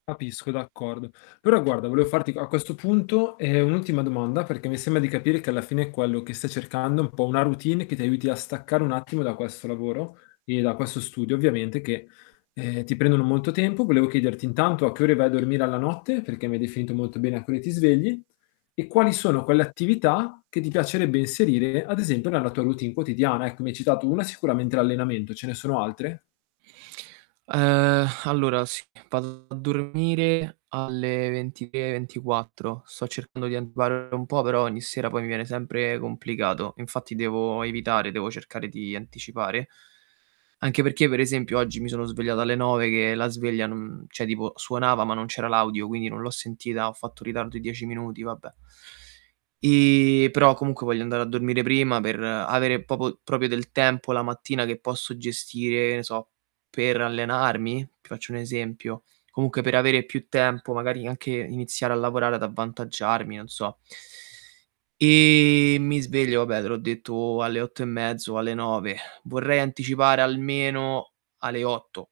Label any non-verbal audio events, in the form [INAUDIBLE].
Capisco, d'accordo. Però guarda, volevo farti a a questo punto, ehm, un'ultima domanda, perché mi sembra di capire che alla fine quello che stai cercando è un po' una routine, che ti aiuti a staccare un attimo da questo lavoro e da questo studio, ovviamente che, ehm, ti prendono molto tempo. Volevo chiederti intanto a che ore vai a dormire alla notte, perché mi hai definito molto bene a che ore ti svegli, e quali sono quelle attività che ti piacerebbe inserire ad esempio nella tua routine quotidiana. Ecco, mi hai citato 1, sicuramente l'allenamento, ce ne sono altre? Uhm, allora sì, vado a dormire alle 23, 24. Sto cercando di anticipare un po' però ogni sera poi mi viene sempre complicato, infatti devo evitare, devo cercare di anticipare. Anche perché per esempio oggi mi sono svegliato alle 9, che la sveglia non mhmm, cioè tipo suonava ma non c'era l'audio, quindi non l'ho sentita, ho fatto ritardo di 10 minuti, vabbè. E però comunque voglio andare a dormire prima, per avere popo proprio del tempo la mattina che posso gestire e ne so, per allenarmi? Ti faccio un esempio. Comunque per avere più tempo, magari anche iniziare a lavorare, ad avvantaggiarmi, non so. [INHALES] E mi sveglio vabbè te l'ho detto alle 8 e mezzo, alle 9.. [SIGHS] Vorrei anticipare almeno alle 8.